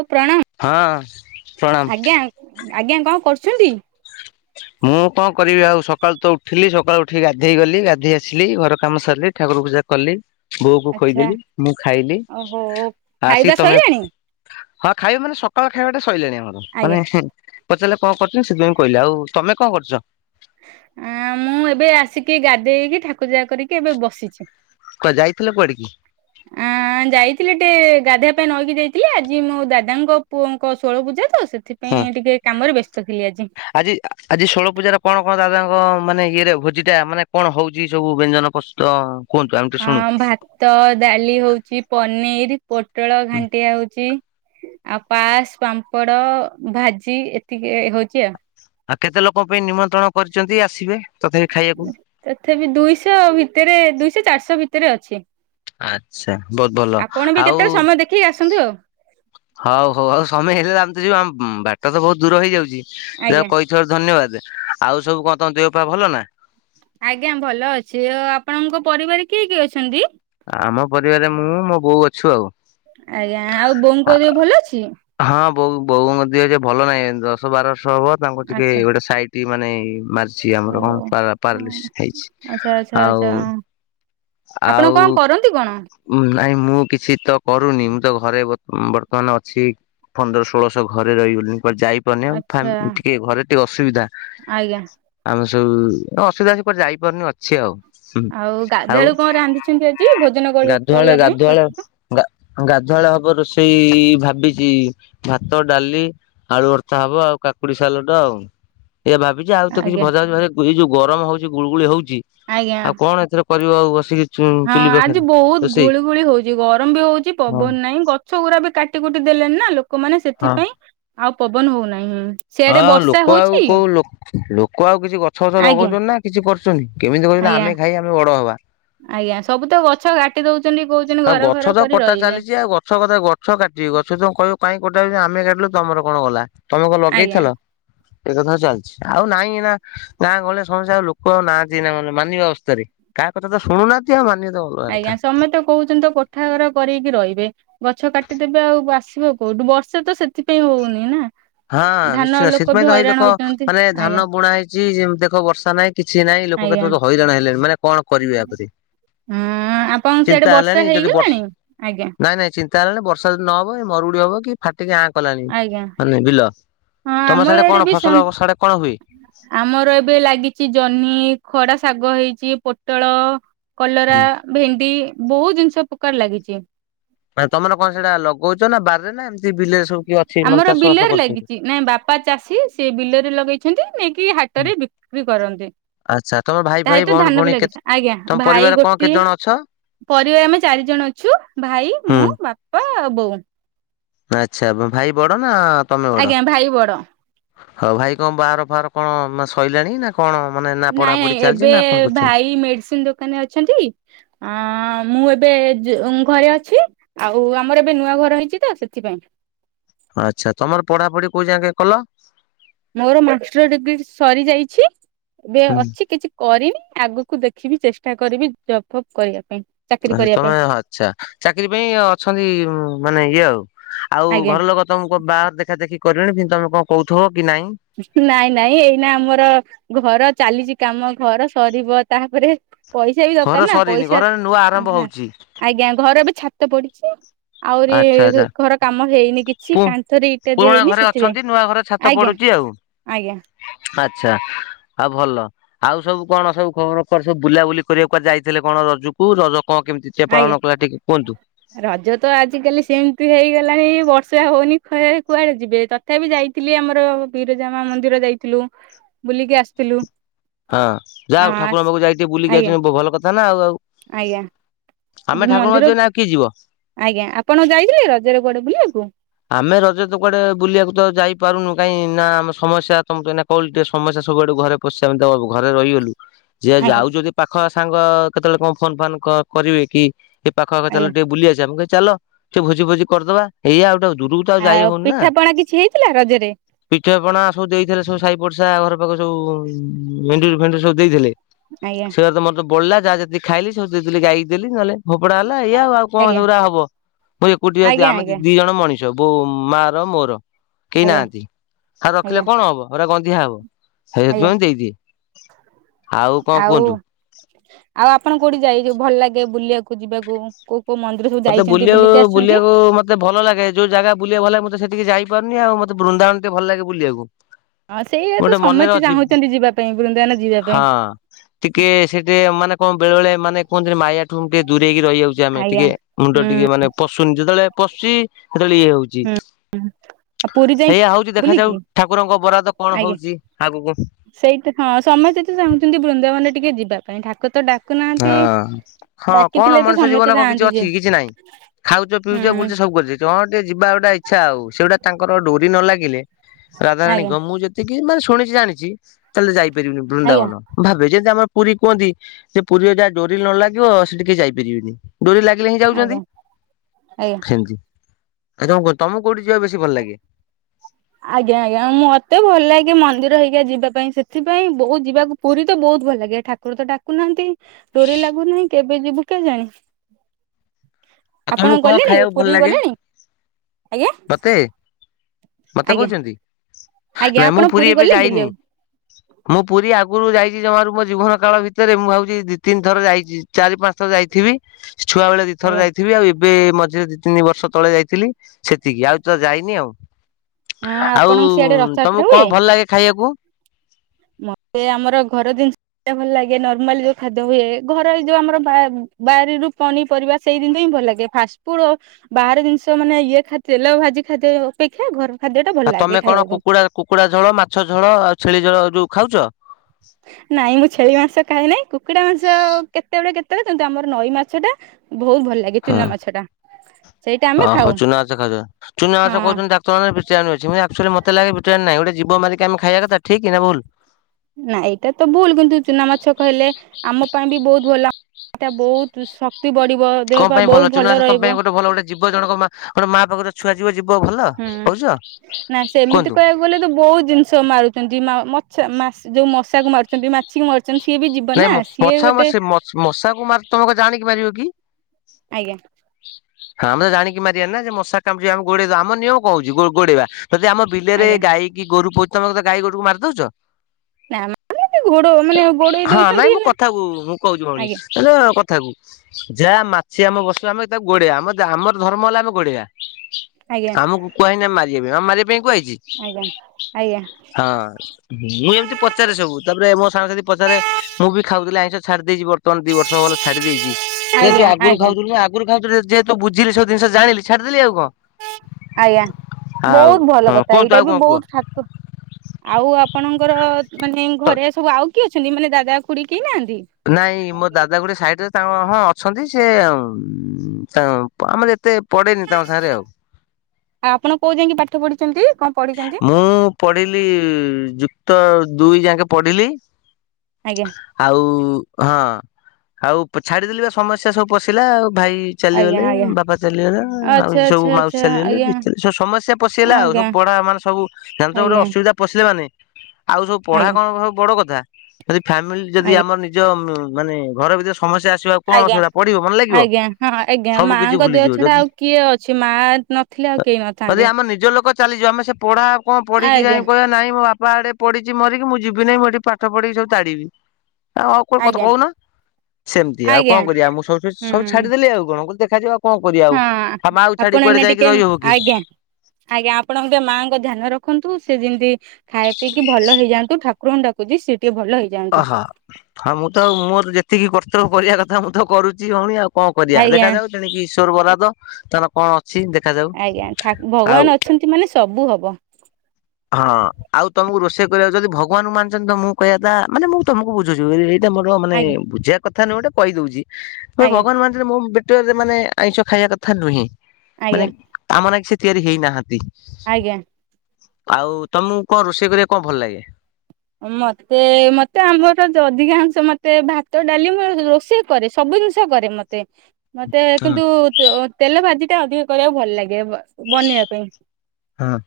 ତ ପ୍ରଣାମ୍। ହଁ ପ୍ରଣାମ୍। ଆଜ୍ଞା। କଣ କରୁଛନ୍ତି? [inaudible] ମୁଁ କଣ କରିବି ଆଉ ସକାଳୁ ତ ଉଠିଲି ସକାଳୁ ଉଠିକି ଗାଧେଇ ଗଲି ଗାଧେଇ ଆସିଲି, ଘର କାମ ସାରିଲି। ଠାକୁର ପୂଜା କଲି ବୋଉ କୁ ଖୋଇ ଆଚ୍ଛା ଦେଲି, ମୁଁ ଖାଇଲି। ଓହୋ ଆସି ଖାଇବା ତମେ ସଇଲାଣି? ହଁ ଖାଇବା ମାନେ ସକାଳ ଖାଇବାଟା ସରିଲାଣି ଆମର। ମାନେ ଆଜ୍ଞା ପଚାରିଲେ କଣ କରିଛନ୍ତି ସେଥିପାଇଁ କହିଲି। ଆଉ ତମେ କଣ କରୁଛ? ଆଁ ମୁଁ ଏବେ ଆସିକି ଗାଧେଇକି ଠାକୁଯା କରିକି ଏବେ ବସିଛି। କୁଆ ଯାଇଥିଲ କୁଆଡିକି? [inaudible] ହଁ ଯାଇଥିଲି ଟିକେ ଗାଧେଇବା ପାଇଁ ନଇ କି ଯାଇଥିଲି। ଆଜି ମୋ ଦାଦାଙ୍କ ପୁଅଙ୍କ ଷୋଳ ପୂଜା ତ ସେଥିପାଇଁ। ହଁ ସେଥିପାଇଁ ଟିକେ କାମରେ ବ୍ୟସ୍ତ ଥିଲି ଆଜି। ଆଜି ଷୋଳ ପୂଜାରେ କଣ କଣ ଦାଦାଙ୍କ ମାନେ ଇଏରେ ଭୋଜି ଟା ମାନେ କଣ ହଉଛି ସବୁ ବ୍ୟଞ୍ଜନ ପ୍ରସ୍ତୁତ? କୁହନ୍ତୁ ଆମେ ଟିକେ ଶୁଣୁ। ତ ଡାଲି ହଉଚି, ପନିର୍, ପୋଟଳ ଘାଣ୍ଟିଆ ହଉଛି। ଆଉ ପାସ୍, ପାମ୍ପଡ, ଭାଜି ଏତିକି ହଉଛି ଆଉ। ଆଉ କେତେ ଲୋକ ପାଇଁ ନିମନ୍ତ୍ରଣ କରିଛନ୍ତି ଆସିବେ ତଥାପି ଖାଇବାକୁ? ଏଥେବି ଦୁଇଶହ ଭିତରେ ଦୁଇଶହ ଚାରିଶହ ଭିତରେ ଅଛି। ଆଛା ବୋହୁତ୍ ଭଲ। ଆପଣ ବି ଆଉ କେତେବେଳେ ସମୟ ଦେଖିକି ଆସନ୍ତୁ ଆଉ ହଉ ହଉ ଆଉ ସମୟ ହେଲେ ଆମେ ତ ଯିବ ଆମ ବାଟ ତ ବୋହୁତ୍ ଦୂର ହେଇଯାଉଛି। ଯେ ଆଜ୍ଞା କହି ଥିବ, ଧନ୍ୟବାଦେ। ଆଉ ସବୁ କଣ ତମ ଦେହ ପା ଭଲ ନା? ଆଜ୍ଞା ଭଲ ଅଛି। ଆପଣଙ୍କ ପରିବାର କିଏ କିଏ ଅଛନ୍ତି? ଆମ ପରିବାରରେ ମୁଁ ମୋ ବୋଉ ଅଛୁ ଆଉ। ଆଜ୍ଞା। ଆଉ ବୋଉଙ୍କ ଦେହ ଭଲ ଅଛି? ହଁ ବୋଉ ବୋଉ ଙ୍କ ଦେହ ଭଲ ନାହିଁ। ଦଶ ବାରବର୍ଷ ହବ ତାଙ୍କର ଟିକେ ଆଚ୍ଛା ଗୋଟେ ସାଇଟ୍ ମାନେ ମାରିଛି ଆମର ଓହୋ। କଣ ପାରାଲି ହେଇଛି। ଆଚ୍ଛା ଆଚ୍ଛା ଆଉ ଆଚ୍ଛା ଆପଣ ଆଉ କଣ କରନ୍ତି କଣ ନାଇଁ ମୁଁ କିଛି ତ କରୁନି ମୁଁ ତ ଘରେ ବର୍ତ୍ତମାନ ଅଛି। ପନ୍ଦର ଷୋଳଶହ ଘରେ ରହିଗଲି କୁଆ ଯାଇ ଆଚ୍ଛା [unintelligible] ଟିକେ ଘରେ ଟିକେ ଅସୁବିଧା। ଆଜ୍ଞା। ଆମେ ସବୁ ଅସୁବିଧା ଅଛି ପରେ ଯାଇପାରୁନି ଅଛି ଆଉ। ଆଉ ଗାଧେଆଳୁ କଣ ରାନ୍ଧିଛନ୍ତି ଆଜି ଭୋଜନ କରିବା ପାଇଁ ପ୍ରସ୍ତୁତ ଗାଧୁଆଳ ହବ ରୋଷେଇ ଭାବିଛି ଭାତ ଡାଲି। ଆଳୁ ବର୍ତା ହବ ଆଉ କାକୁଡି ସାଲଟା ଆଉ। ଏଇା ଭାବିଛି ଆଉ ତ କିଛି ଆଜ୍ଞା ଭଜା ଭଜ ଭ ଏଇ ଯୋଉ ଗରମ ହଉଛି ଗୁଳୁଗୁଳି ହଉଛି ଆଜ୍ଞା। ଆଉ କଣ ଏଥିରେ କରି ଆଉ ବସି ହଁ ଆଜି ବହୁତ ଗୁଳୁଗୁଳି ହଉଛି ଗରମ ବି ହଉଛି ହଁ ପବନ ନାହିଁ। ଛଗୁରା ବି କାଟି କୁଟି ଦେଲେଣିି ନା ଲୋକମାନେ ହଁ। ସେଥିପାଇଁ ଆଉ ପବନ ହଉନାହିଁ। ହଁ ସିଆଡେ ଆଉ ବର୍ଷା ଲୋକ ଆଉ ହଉଛି କୋଉ ଲୋକ ଆଉ କିଛି ଗଛ ଫଛ ଆଜ୍ଞା। ଲଗାଉଛନ୍ତି ନା କିଛି କର କେମିତି କିବ ଆଜ୍ଞା ଆମେ ଖାଇ ଆମେ ବଡ ହବା। ଆଜ୍ଞା ସବୁ ତ ଗଛ କାଟି ଦଉଛନ୍ତି କହୁଛନ୍ତି ଆଉ ଘର ଘର ଗଛ ତ କରି କଟା ରହିବେ। ଚାଲିଛି ଆଉ ଗଛ କଥା ଗ ଗଛ କାଟିବି ଗଛ ତମ କହିବ କାଇଁ କଟା ଆମେ କାଟିଲୁ ତମର କଣ ଗଲା ତମେ କ ଆଜ୍ଞା ଲଗେଇଥିଲ। ଏ କଥା ଚାଲିଛି ଆଉ ନାଇଁ ଏନା ଗାଁ ଗହଲିଲେ ସମସ୍ତେ ଆଉ ଲୋକ ଆଉ ନାହାନ୍ତି ନା ମାନେ ମାନିବା ଅବସ୍ଥାରେ। କାହା କଥା ତ ଶୁଣୁନା [unintelligible] ଆଜ୍ଞା ସମେତ କହୁଛନ୍ତି କୋଠା ଘର କରକି ରହିବେ। ଗଛ କାଟିଦେବେ ଆଉ ଆସିବ କୋଉଠୁ ବର୍ଷେ ତ ସେଥିପାଇଁ ହଉନି ନା। ହଁ ଧାନ ନିଶ୍ଚିନ୍ତ ଲୋକ ସେଥିପାଇଁ ବି ତ ଭାଇ ହଇରାଣ ଦେଖ ହଉଛନ୍ତି ମାନେ ଆଜ୍ଞା ଧାନ ବୁଣା ହେଇଛି ଦେଖ ବର୍ଷା ନାହିଁ। କିଛି ନାଇଁ ଲୋକ ଆଜ୍ଞା। କେତେବେ ହଇରାଣ ହେଲେଣି ମାନେ କଣ କରିବେ ୟା ପ୍ରତି ହଁ ଆପଣଙ୍କ ସିଆଡେ ଚିନ୍ତା ବର୍ଷା ହେଲାଣି ଯଦି ବର୍ଷ ହେଇଗଲାଣି ଆଜ୍ଞା ନାଇଁ ନାଇଁ ଚିନ୍ ହେଲାଣି ବର୍ଷା ଜଦି ନହବ ମରୁଡି ହବ କି ଫାଟିକି ଆଁ କଲାଣି। ଆଜ୍ଞା ମ ନାଇଁ ବିଲ ହଁ ତମ ଆମ ସାଡେ ଇଆଡେ କଣ ବି ସେମ ଫସଲ ସଡେ କଣ ହୁଏ? ଆମର ଏବେ ଲାଗିଛି ଜହ୍ନି ଖଡା ଶାଗ ହେଇଛି ପୋଟଳ। କଲରା ଭେଣ୍ଡି ବହୁତ ଜିନିଷ ପ୍ରକାର ଲାଗିଛି। ମ ତମର କଣ ସେଇଟା ଲଗଉଛ ନା ବାରିରେ ନା ଏମିତି ବିଲରେ ସବୁ କିଏ ଅଛି ମାନେ ଆମର ଚାଷବାସ ବିଲରେ କରୁଛନ୍ତି। ଲାଗିଛି ନାଇଁ ବାପ ବାପା ଚାଷୀ ସେ ବିଲରେ ଲଗେଇଛନ୍ତି ନେଇକି ହାଟରେ ବିକ୍ରି କରନ୍ତି। ଆଚ୍ଛା ତମର ଭାଇ ଭାଇ ତାହି ତ ଭଉଣୀ ଧାନ ବି ଭଉଣୀ କେତେ ଲାଗିଛି ଆଜ୍ଞା ତମ ଭାଇ ପରିବାର କଣ କେତେ ଗୋଟିଏ। ଜଣ ଅଛ? ପରିବାର ଆମେ ଚାରି ଜଣ ଅଛୁ ଭାଇ ହୁଁ। ମୁଁ ବାପାଆଉ ବୋଉ। ଆଚ୍ଛା ଭାଇ ବଡ ନା ତମେ ବଡ? ଆଜ୍ଞା ଭାଇ ବଡ ହଁ ଭାଇ କଣ ବାର ଫାର କଣ ସଇଲାଣି ନା? କଣ ମାନେ ନା ନାଇଁ ପଢାପଢି ନାଇଁ ଚାଲିଛି ଏବେ ନା କଣ କରୁଛନ୍ତି? ଭାଇ ମେଡିସିନ ଦୋକାନରେ ଅଛନ୍ତି। ଅ ମୁଁ ଏବେ ଘରେ ଅଛି। ଆଉ ଆମର ଏବେ ନୂଆ ଘର ହେଇଛି ତ ସେଥିପାଇଁ। ଆଚ୍ଛା ତମର ପଢାପଢି କୋଉ ଯାଏ କଲ? ମୋର ମାଷ୍ଟର ଡିଗ୍ରୀ ସରି ଯାଇଛି ଏବେ ହୁଁ ଅଛି କିଛି କରିବି ଆଗକୁ ଦେଖିବି ଚେଷ୍ଟା କରିବି ଜପ୍ ଫପ୍ କରିବା ପାଇଁ। ଚାକିରି କରିବା ତମେ ପାଇଁ ଆ୍ଛା ଚାକିରି ପାଇଁ ଅଛନ୍ତି। ମାନେ ଇଏ ଆଉ ଆଉ ଆଜ୍ଞା। ଘରଲୋକ ତମକୁ ବାହ ଦେଖା ଦେଖି କରିନଣି କିନ୍ତୁ ତମେ କଣ କହୁଥିବ କି ନାଇଁ। ନାଇଁ ନାଇଁ ଏଇନା ଆମର ଘର ଚାଲିଛି କାମ ଘର ସରିବ ତାପରେ ପଇସା ବି ଘର ଦରକାର ନା ସରିନି ପଇସା ଘର ନୂଆ ଆରମ୍ଭ ହଉଛି ଆଜ୍ଞା ଘର ଏବେ ଛାତ ପଡ଼ୁଛି ଆହୁରି ଆଚ୍ଛା ଆଚ୍ଛା। ଘର କାମ ହେଇନି କି ସେ କାନ୍ଥରେ ଇଟା ପୁରୁଣା ଦିଆହଇନି ଘରେ ସେଥିପାଇଁ ଅଛନ୍ତି ଆଜ୍ଞା ଆଜ୍ଞା। ଆଛା ଆଉ ଭଲ? ଆଉ ସବୁ କଣ ସବୁ ଖବର ସବୁ ବୁଲାବୁଲି କରିବାକୁ ଯାଇଥିଲେ କଣ ରଜକୁ ରଜ କଣ କେମିତି ଟେ ଆଜ୍ଞା। ପାଳନ କଲା ଟିକେ କୁହନ୍ତୁ। ରଜ ତ ଆଜିକାଲି ସେମିତି ହେଇଗଲାଣି ବର୍ଷା ହଉନି କୁଆଡେ ଯିବେ? ତଥାପି ଯାଇଥିଲି ଆମର ବିରଜା ମା ମନ୍ଦିର ଯାଇଥିଲୁ ବୁଲିକି ଆସିଥିଲୁ। ହଁ ଯା ଆ ଆଉ ଠାକୁରଙ୍କ ପାଖକୁ ଯାଇକି ବୁଲିକି ଆଜ୍ଞା ଆସିଛନ୍ତି ଭଲ କଥା ନା ଆଉ ଆଉ। ଆଜ୍ଞା ଆମେ ଠାକୁରଙ୍କ ପାଖକୁ ମନ୍ଦିର ଯିବାନି ଆଉ କିଏ ଯିବ? ଆଜ୍ଞା ଆପଣ ଯାଇଥିଲେ ରଜରେ କୁଆଡେ ବୁଲିବାକୁ? ଆମେ ରଜ ତ କୁଆଡେ ବୁଲିବାକୁ ତ ଯାଇପାରୁନୁ କାଇହିଁ ନା ଆମେ ସମସ୍ୟା ତମକୁ କଉ ଟିକେ ସମସ୍ୟା ସବୁଆଡୁ ଘରେ ପଶିବା ଆମ ଘରେ ରହିଗଲୁ। ଯିଏ ଆଜ୍ଞା ଯାଉଛନ୍ତି ଯଦି ପାଖ ସାଙ୍ଗ କେତେବେଳେ କଣ ଫୋନ ଫାନ୍ କରିବେ କି? ଏ ପାଖପଖ ଚାଲ ଆଜ୍ଞା। ଟିକେ ବୁଲି ଆସିବା ମୁଁ କହିବି ଚାଲ ସେ ଭୋଜି ଫୋଜି କରିଦବା ଏଇଆ ଆଉ ଦୁରୁ ଆଉ ପିଠାପଣା କିଛି ହେଇଥିଲା ରଜରେ? ପିଠାପଣା ସବୁ ଦେଇଥିଲେ ସବୁ ସାଇ ପଡ଼ିଶା ଘର ପାଖ ସବୁ ଭେଣ୍ଡୁରୁ ଫେଣ୍ଡୁରୁ ସବୁ ଦେଇଥିଲେ। ଆଜ୍ଞା। ସେରା ତ ମତେ ବଳିଲା ଯାହା ଯେତିକି ଖାଇଲି ସବୁ ଦେଇଦେଲି ଗାଇକି ଦେଲି ନହେଲେ ଫୋପଡା ହେଲା ଏଇଆ ଆଉ ଆଉ କଣ ଆଜ୍ଞା ସେଗୁଡା ହବ ମୁ ଏକୁଟିଆ ଯ ଆଜ୍ଞା ଆମେ ଆଜ୍ଞା ଦି ଜଣ ମଣିଷ ବୋଉ ମା ର ମୋର କେହି ଆଜ୍ଞା ନାହାନ୍ତି ଆଉ ରଖିଲେ ଆଜ୍ଞା କଣ ହବ ହେରା ଗନ୍ଧିଆ ହବ। ଆଜ୍ଞା ସେଥିପାଇଁ ଦେଇଦିଏ କଣ ଆଉ। କୁହନ୍ତୁ। ଆଉ ଆପଣ କୋଉଠି ଯାଇ ଯୋଉ ଭଲ ଲାଗେ ବୁଲିବାକୁ ଯିବାକୁ କୋଉ କୋଉ ମନ୍ ମତେ ବୁଲିବାକୁ ବୁଲିବାକୁ ମତେ ମତେ ତ ଭଲ ଲାଗେ ଯୋଉ ଜାଗା ବୁଲିବା ଭଲ ଲାଗେ ମତେ ସେଠିକି ଯାଇପାରୁନି ଆଉ ମତେ ବୃନ୍ଦାବନ ଟିକେ ଭଲ ଲାଗେ ବୁଲିବାକୁ ହଁ ସେଇଆ ମୁଁ ତ ଗୋଟେ ମନରେ ସମସ୍ତେ ଅଛି ଚାହୁଁଛନ୍ତି ଯିବା ପାଇଁ ବୃନ୍ଦାବନ ଯିବା ପାଇଁ। ହଁ। ଟିକେ ସେଠେ ମାନେ କଣ ବେଳେ ବେଳେ ମାନେ କୁହନ୍ତିନି ମାୟା ଠୁ ଟିକେ ଦୂରେଇକି ରହିଯାଉଛେ ଆମେ ଆଜ୍ଞା। ଟିକେ ମୁଣ୍ଡ ହୁଁ ଟିକେ ମାନେ ପଶୁନି ଯେତେବେଳେ ପଶୁଛି ସେତେବେଳେ ଇଏ ହଉଛି। ହୁଁ ଆଉ ପୁରୀ ଯାଇ ଏଇଆ ହଉଛି ଦେଖାଯାଉ ବୁଲିକି ଠାକୁରଙ୍କ ବରାଦ କଣ ଆଜ୍ଞା। ହଉଛି ଆଗକୁ। ସେଇଟା ହଁ ସମସ୍ତେ ତ ଚାହୁଁଛନ୍ତି ବୃନ୍ଦାବନରେ ଟିକେ ଯିବା ପାଇଁ ଠାକୁର ତ ଡା ହଁ ହଁ କଣ ତ ମଣିଷ ସମସ୍ତେ ଜୀବନ କିଛି ଯାଆନ୍ତି ଅଛି ଯେ କିଛି ନାହିଁ। ଖାଉଛ ପିଉଛ ହୁଁ ବୁଲୁଛେ ସବୁ କରୁଛେ। ଜଣ ଟେ ଯିବା ଗୋଟା ଇଚ୍ଛା ଆଉ ସେଇଗୁଟା ତାଙ୍କର ଡୋରି ନ ଲାଗିଲେ ଆଜ୍ଞା ରାଧାରାଣୀଙ୍କ ଆଜ୍ଞା ମୁଁ ଯଦି ସେ ମାନେ ଶୁଣିଛି ଜାଣିଛି ତାହେଲେ ଯାଇପାରିବୁନି ଆଜ୍ଞା ବୃନ୍ଦାବନ ଭାବେ ଯେମିତି ଆମର ପୁରୀ କୁହନ୍ତି ସେ ପୁରୀ ଯାହା ଡୋରି ନ ଲାଗିବ ସେ ଟିକେ ଯାଇପାରିବେନି। ଡୋରି ଲାଗିଲେ ହିଁ ଯାଉଛନ୍ତି ଆଜ୍ଞା। ହେନ୍ତି। ଆଉ ତମକୁ କୋଉଠି ଯିବା ବେଶୀ ଭଲ ଲାଗେ? ଆଜ୍ଞା ଆଜ୍ଞା ମତେ ଭଲ ଲାଗେ ମନ୍ଦିର ହେଇକା ଯିବା ପାଇଁ ସେଥିପାଇଁ ବୋଉ ଯିବାକୁ ପୁରୀ ତ ବହୁତ ଭଲ ଲାଗେ ଠାକୁର ର ତ ଡାକୁନାହାନ୍ତି ଡୋରି ଲାଗୁନି କେବେ ଯିବୁ କେଜାଣି? ଆ ତମକୁ ଆପଣ କଣ ଗଲେଣି ଖାଇବାକୁ ଭଲ ପୁରୀ ଲାଗେ? ଗଲେଣି ଆଜ୍ଞା ମତେ? ମତେ ଆଜ୍ଞା କହୁଛନ୍ତି ଆଜ୍ଞା ନାଇଁ ଆପଣ ମୁଁ ପୁରୀ ଏବେ ଗଲେ ଯାଇନି ବୁଲିବାକୁ ମୁଁ ପୁରୀ ଆଗରୁ ଯାଇଛି ଜମାରୁ ମୋ ଜୀବନ କାଳ ଭିତରେ ମୁଁ ଭାବୁଛି ଦି ତିନି ଥର ଯାଇଛି। ଚାରି ପାଞ୍ଚ ଥର ଯାଇଥିବି ଛୁଆ ବେଳେ ଦି ଥର ଆଜ୍ଞା ଯାଇଥିବି ଆଉ ଏବେ ମଝିରେ ଦି ତିନି ବର୍ଷ ତଳେ ଯାଇଥିଲି ସେତିକି ଆଉ ତ ଯାଇନି ଆଉ। ହଁ ଆଉ ଆପଣଙ୍କ ସିଆଡେ ରଥଯାତ୍ରା ତମକୁ ହୁଏ କଣ ଭଲ ଲାଗେ ଖାଇବାକୁ? ମତେ ଆମର ଘର ଜିନିଷ ସେଇଟା ଭଲ ଲାଗେ ନର୍ମାଲି ଯୋଉ ଖାଦ୍ୟ ହୁଏ ଘରେ ଯୋଉ ଆମର ବାରିରୁ ପନିପରିବା ସେଇ ଦିନ ତ ହିଁ ଭଲ ଲାଗେ। ଫାଷ୍ଟ ଫୁଡ ବାହାର ଜିନିଷ ମାନେ ଇଏ ଖା ତେଲ ଭାଜି ଖାଦ୍ୟ ଅପେକ୍ଷା ଘର ଖାଦ୍ୟ ଟା ଆଉ ଭଲ ତମେ ଲାଗେ କଣ ଖାଇବାକୁ। କୁକୁଡ଼ା କୁକୁଡ଼ା ଝୋଳ, ମାଛ ଝୋଳ, ଆଉ ଛେଳି ଝୋଳ ଯୋଉ ଖାଉଛ? ନାଇଁ ମୁଁ ଛେଳି ମାଂସ ଖାଏ ନାହିଁ କୁକୁଡ଼ା ମାଂସ କେତେବେଳେ କେତେବେଳେ କିନ୍ତି ଆମର ନଈ ମାଛ ଟା ବହୁ ଭଲ ଲାଗେ। ହଁ ଚୁନା ମାଛ ଟା ସେଇଟା ଓ ଆମେ ଖାଉ ହୋ ଚୁନା ଆଚ ଖାଉ ଚୁନା ଆଚ ହଁ କହୁଛନ୍ତି ମତେ ଲାଗେ ଭିଟାବିନ୍ ନାହି ଗୋଟେ ଜୀବକୁ ମାରିକି ଖାଇବାଟା ଠିକ୍ ନ ଭୁଲ୍। ନାଁ ଏଇଟା ତ ଭୁଲ କିନ୍ତୁ ଚୁନା ମାଛ କହିଲେ ଆମ ପାଇଁ ବି ବହୁତ ଭଲ। ଏଇଟା ବହୁତ ଶକ୍ତି ବଢିବ ଦେହ ପାଇଁ ବହୁତ ଭଲ ରହିବ। ଯିବ ଜଣଙ୍କ ମା କଣେ ମା ପାଖର ଛୁଆ ଯିବ ଯିବ ଭଲ ହୁଁ। କହୁଛ ନା ସେମିତି କୁହନ୍ତୁ? କହିବାକୁ ଗଲେ ତ ବହୁତ ଜିନିଷ ମାଛ ମାରୁଛନ୍ତି ମାଉଁ ମଶାକୁ ମାରୁଛନ୍ତି ମାଛ ନାଇଁ ମଛାକୁ ମଶାକୁ ମାର ତମକୁ ଜାଣିକି ମାରିବ କି? ଆଜ୍ଞା। ହଁ ଆମେ ତ ଜାଣି ମାରିବା ନା ଯେ ମଶା କାମୁ ଆମେ ଗୋଡେଇଦବା ଆମ ନିୟମ କହୁଛି ଗୋଡେଇବା ଯଦି ଆମ ବିଲରେ ଆଜ୍ଞା ଗାଈ କି ଗୋରୁ ପଉଛି ତମେ କଣ ଗାଈ ଗୋରକୁ ମାରି ଦଉଛ? ନା ମେ ଘୋଡ ମାନେ ଗୋଡେଇ ହଁ ନାଇଁ ଦଉଛନ୍ତି ମୁଁ ନା କଥା କ ମୁଁ କହୁଛି ଭଉଣୀ ଆଜ୍ଞା ହେଲେ କଥା କୁ ଯାହା ମାଛି ଆମ ବସିବା ଆମେ ତାକୁ ଗୋଡେଇଆ ଆମ ଆମର ଧର୍ମ ହେଲା ଆମେ ଗୋଡେଇଆ। ଆଜ୍ଞା ଆମକୁ କୁହା ହେଇନା ମାରିବା ପାଇଁ ଆ ମାରିବା ପାଇଁ କୁହା ହେଇଛି ଆଜ୍ଞା ଆଜ୍ଞା ହଁ। ଇଏ ଏମିତି ପଚାରେ ସବୁ ତାପରେ ମୋ ସାଙ୍ଗସାଥି ପଛରେ ମୁଁ ବି ଖାଉଥିଲ ଆଇଁଷ ଛାଡି ଦେଇେଇଛି ବର୍ତ୍ତମାନ ଦି ବର୍ଷ ଭଲ ଛାଡି ଦେଇଛି। ତୁ ଆଜ୍ଞା ଆରୁ ଆଜ୍ଞା ଖାଉଥିଲୁଁ ଆଗରୁ ଖାଉଥିଲ ଯେ ତୁ ବୁଝିଲି ସୁ ଜିନିଷ ଜାିଲି ଛାଦଥିଲଲି ଆଉ କଣ। ଆଜ୍ଞା ଆଉ ବହୁତ ଭଲ ହଁ କଥା କୁହନ୍ତୁ ଏଇଟା ଆଉ ବି କଣ କୁହ? ବହୁତ ଠାକୁ ଆଉ ଆପଣଙ୍କର ମାନେ ତ ଘରେ ସବୁ ଆଉ କିଏ ଅଛନ୍ତି ମାନେ ଦାଦା ଖୁଡି କେହି ନାହାନ୍ତି? ନାଇଁ ମୋ ଆଉ ଦାଦା ଗୋଟେ ସାଇଡରେ ତାଙ୍କ ହଁ ଅଛନ୍ତି ସେ ଆଉ ଆମର ଏତେ ପଡ଼େନି ତାଙ୍କ ସାଙ୍ଗରେ ଆଉ। ଆଉ ଆପଣ କୋଉ ଯାଇକି ପାଠ ପଢିଛନ୍ତି କଣ ପଢିଛନ୍ତି? ମୁଁ ପଢ଼ିଲି ଯୁକ୍ତ ଦୁଇ ଯାକେ ପଢ଼ିଲି। ଆଜ୍ଞା। ଆଉ ହଁ ଆଉ ଛାଡିଦେଲେ ବା ସମସ୍ୟା ସବୁ ପଶିଲା ଆଉ ଭାଇ ଆଜ୍ଞା ଚାଲିଗଲେ ଆଜ୍ଞା ବାପା ଚାଲିଗଲା ଆଉ ଆଚ୍ଛା ସବୁ ଆଚ୍ଛା ମାଉସୀ ଆଚ୍ଛା ଚାଲିଗଲେ ଆଜ୍ଞା ଚା ସବୁ ସମସ୍ୟା ପଶିଗଲା ଆଉ ସବୁ ଆଜ୍ଞା ପଢା ମାନେ ସବୁ ଜାଣିଛ ଗୋଟେ ଅସୁବିଧା ପଶିଲ ମାନେ ଆଉ ସବ ପଢା ଆଜ୍ଞା ଆଜ୍ଞା ଆଜ୍ଞା କଣ ସବୁ ବଡ଼ କଥା। ଯଦି ଫ୍ୟାମିଲି ଯଦି ଆମର ନିଜ ମାନେ ଘର ଭିତରେ ସମସ୍ୟା ଆସିବ ଆଉ କଣ ଆଜ୍ଞା ସେଟା ପଢିବ ମନେ ଲାଗିବ ଆଜ୍ଞା ହଁ ଆଜ୍ଞା ସବୁ କିଛି ମାଙ୍କ ଦେହ ଭୁଲିଯିବ ଛଡା ଯଦି ଆଉ କିଏ ଅଛି ମା ନ ଥିଲେ ଆଉ କେହି ନଥାନ୍ତି। କଦି ଆମ ନିଜ ଲୋକ ଚାଲିଯିବ ଆମେ ସେ ପଢା କଣ ପଢିକି ଆଜ୍ଞା ଯାଇ କହିବା ନାହିଁ ମୋ ବା ବାପା ଇଆଡେ ପଢଛି ମିରିକି ମୁଁ ଯିବିହନି ଏଠି ପାଠଢିକି ସବୁ ତାଢିବି। ହଁ ଆଉ କଣ କଥା ଆଜ୍ଞା କହୁନା ସେମିତି ଆଉ କଣ ଆଜ୍ଞା କରିବା ମୁଁ ସବୁ ହୁଁ ସବୁ ଛାଡିଦେଲି ଆଉ କଣ କ ଦେଖାଯିବ କଣ କରିବା ଆଉ ହଁ ମାକୁ ଆପଣ ଛାଡିକି କୁଆଡେ ଏଇନା ଯାଇକି ଟିକେ ରହିହବ କି? ଆଜ୍ଞା ଆଜ୍ଞା ଆପଣଙ୍କ ଗୋେ ମାଆଙ୍କ ଧ୍ୟାନ ରଖନ୍ତୁ ସେ ଯେମିତି ଖାଇ ପିକି ଭଲ ହେଇଯାନ୍ତୁ ଠାରଙ୍କ ଡାକୁଛି ସି ଟିକେ ଭଲ ହେଇ ଓହୋ ହଁ ମୁଁ ତ ମୋର ଯେତିକି କର୍ତ୍ତବ୍ୟ କରିବା କଥା ମୁଁ ତ କରୁଛି ଭଉଣୀ ଆଉ କଣ କରିବା ଆଜ୍ଞା ଦେଖାଯାଉ ତେଣିକି ଇଶ୍ୱର ବରାତ ତାହେଲେ କଣ ଅଛି ଦେଖାଯାଉ‌। ଆଜ୍ଞାା ଠାକ୍ ଭଗବାନ ଅଛନ୍ତି ମାନେ ସବୁ ହବ। ହଁ ଆଉ ତମକୁ ରୋଷେଇ କରିବାକୁ ଯଦି ଭଗବାନଙ୍କୁ ମାନିଛନ୍ତି ତ ମୁଁ କହିବା ତା ମାନେ ମୁଁ ତମକୁ ବୁଝୁଛିି ଏଇ ମୋର ମାନେ ଆଜ୍ଞା ବୁଝିବା କଥା ନୁହେ ଗୋଟେ କହି ଦଉଛି ଆଜ୍ଞା ଭଗବାନ ମାନେ ମୋ ବେଟରେ ମାନେ ଆଇଁଷ ଖାଇବା କଥା ନୁହେଁ ମାନେ ଆଜ୍ଞା ଆମ ନାକି ସିଏ ତିଆରି ହେଇନାହାନ୍ତି। ଆଜ୍ଞା। ଆଉ ତମକୁ କଣ ରୋଷେଇ କରିବା କଣ ଭଲ ଲାଗେ? ମତେ ମତେ ଆମର ଯଦି ଅଧିକାଂଶ ମତେ ଭାତ ଡାଲି ମୁଁ ରୋଷେଇ କରେ ସବୁ ଜିନିଷ କରେ ମତେ। ମତେ ହଁ କିନ୍ତୁ‌ ତେଲ ଭାଜି ଟା ଅଧିକ କରିବାକୁ ଭଲ ଲାଗେ। ବନେଇବା ପାଇଁ। ହଁ।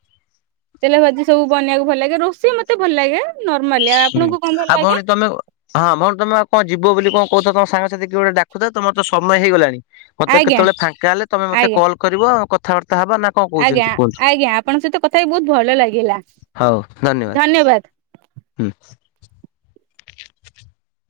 ତେଲ ଭାଜି ସବୁ ବନେଇବାକୁ ଭଲ ଲାଗେ। ରୋଷେଇ ମତେ ଭଲ ଲାଗେ ନର୍ମାଲି। ଆଉ ହୁଁ ଆପଣଙ୍କୁ କଣ ଭଲ ଆଉ ଭଉଣୀ ଲାଗେ? ତମେ। [unintelligible] ହଁ ଭଉଣୀ ତମେ କଣ ଯିବ ବୋଲି କଣ କହୁଥିଲ ତମ ସାଙ୍ଗସାଥି କିଏ ଗୋଟେ ଡାକୁଛନ୍ତି, ତମର ତ ସମୟ ହେଇଗଲାଣି। ମୋତେ ଆଜ୍ଞା କେତେବେଳେ ଫାଙ୍କା ହେଲେ ମତେ ଆଜ୍ଞା। କଲ୍ କରିବ କଥାବାର୍ତ୍ତା ହବା ନା କଣ ଆଜ୍ଞା କହୁଛନ୍ତି କୁହନ୍ତୁ? ଆଜ୍ଞା। ଆପଣଙ୍କ ସହିତ କଥା ହେଇ ବହୁତ୍ ଭଲ ଲାଗିଲା। ଧନ୍ୟବାଦ। ହୁଁ।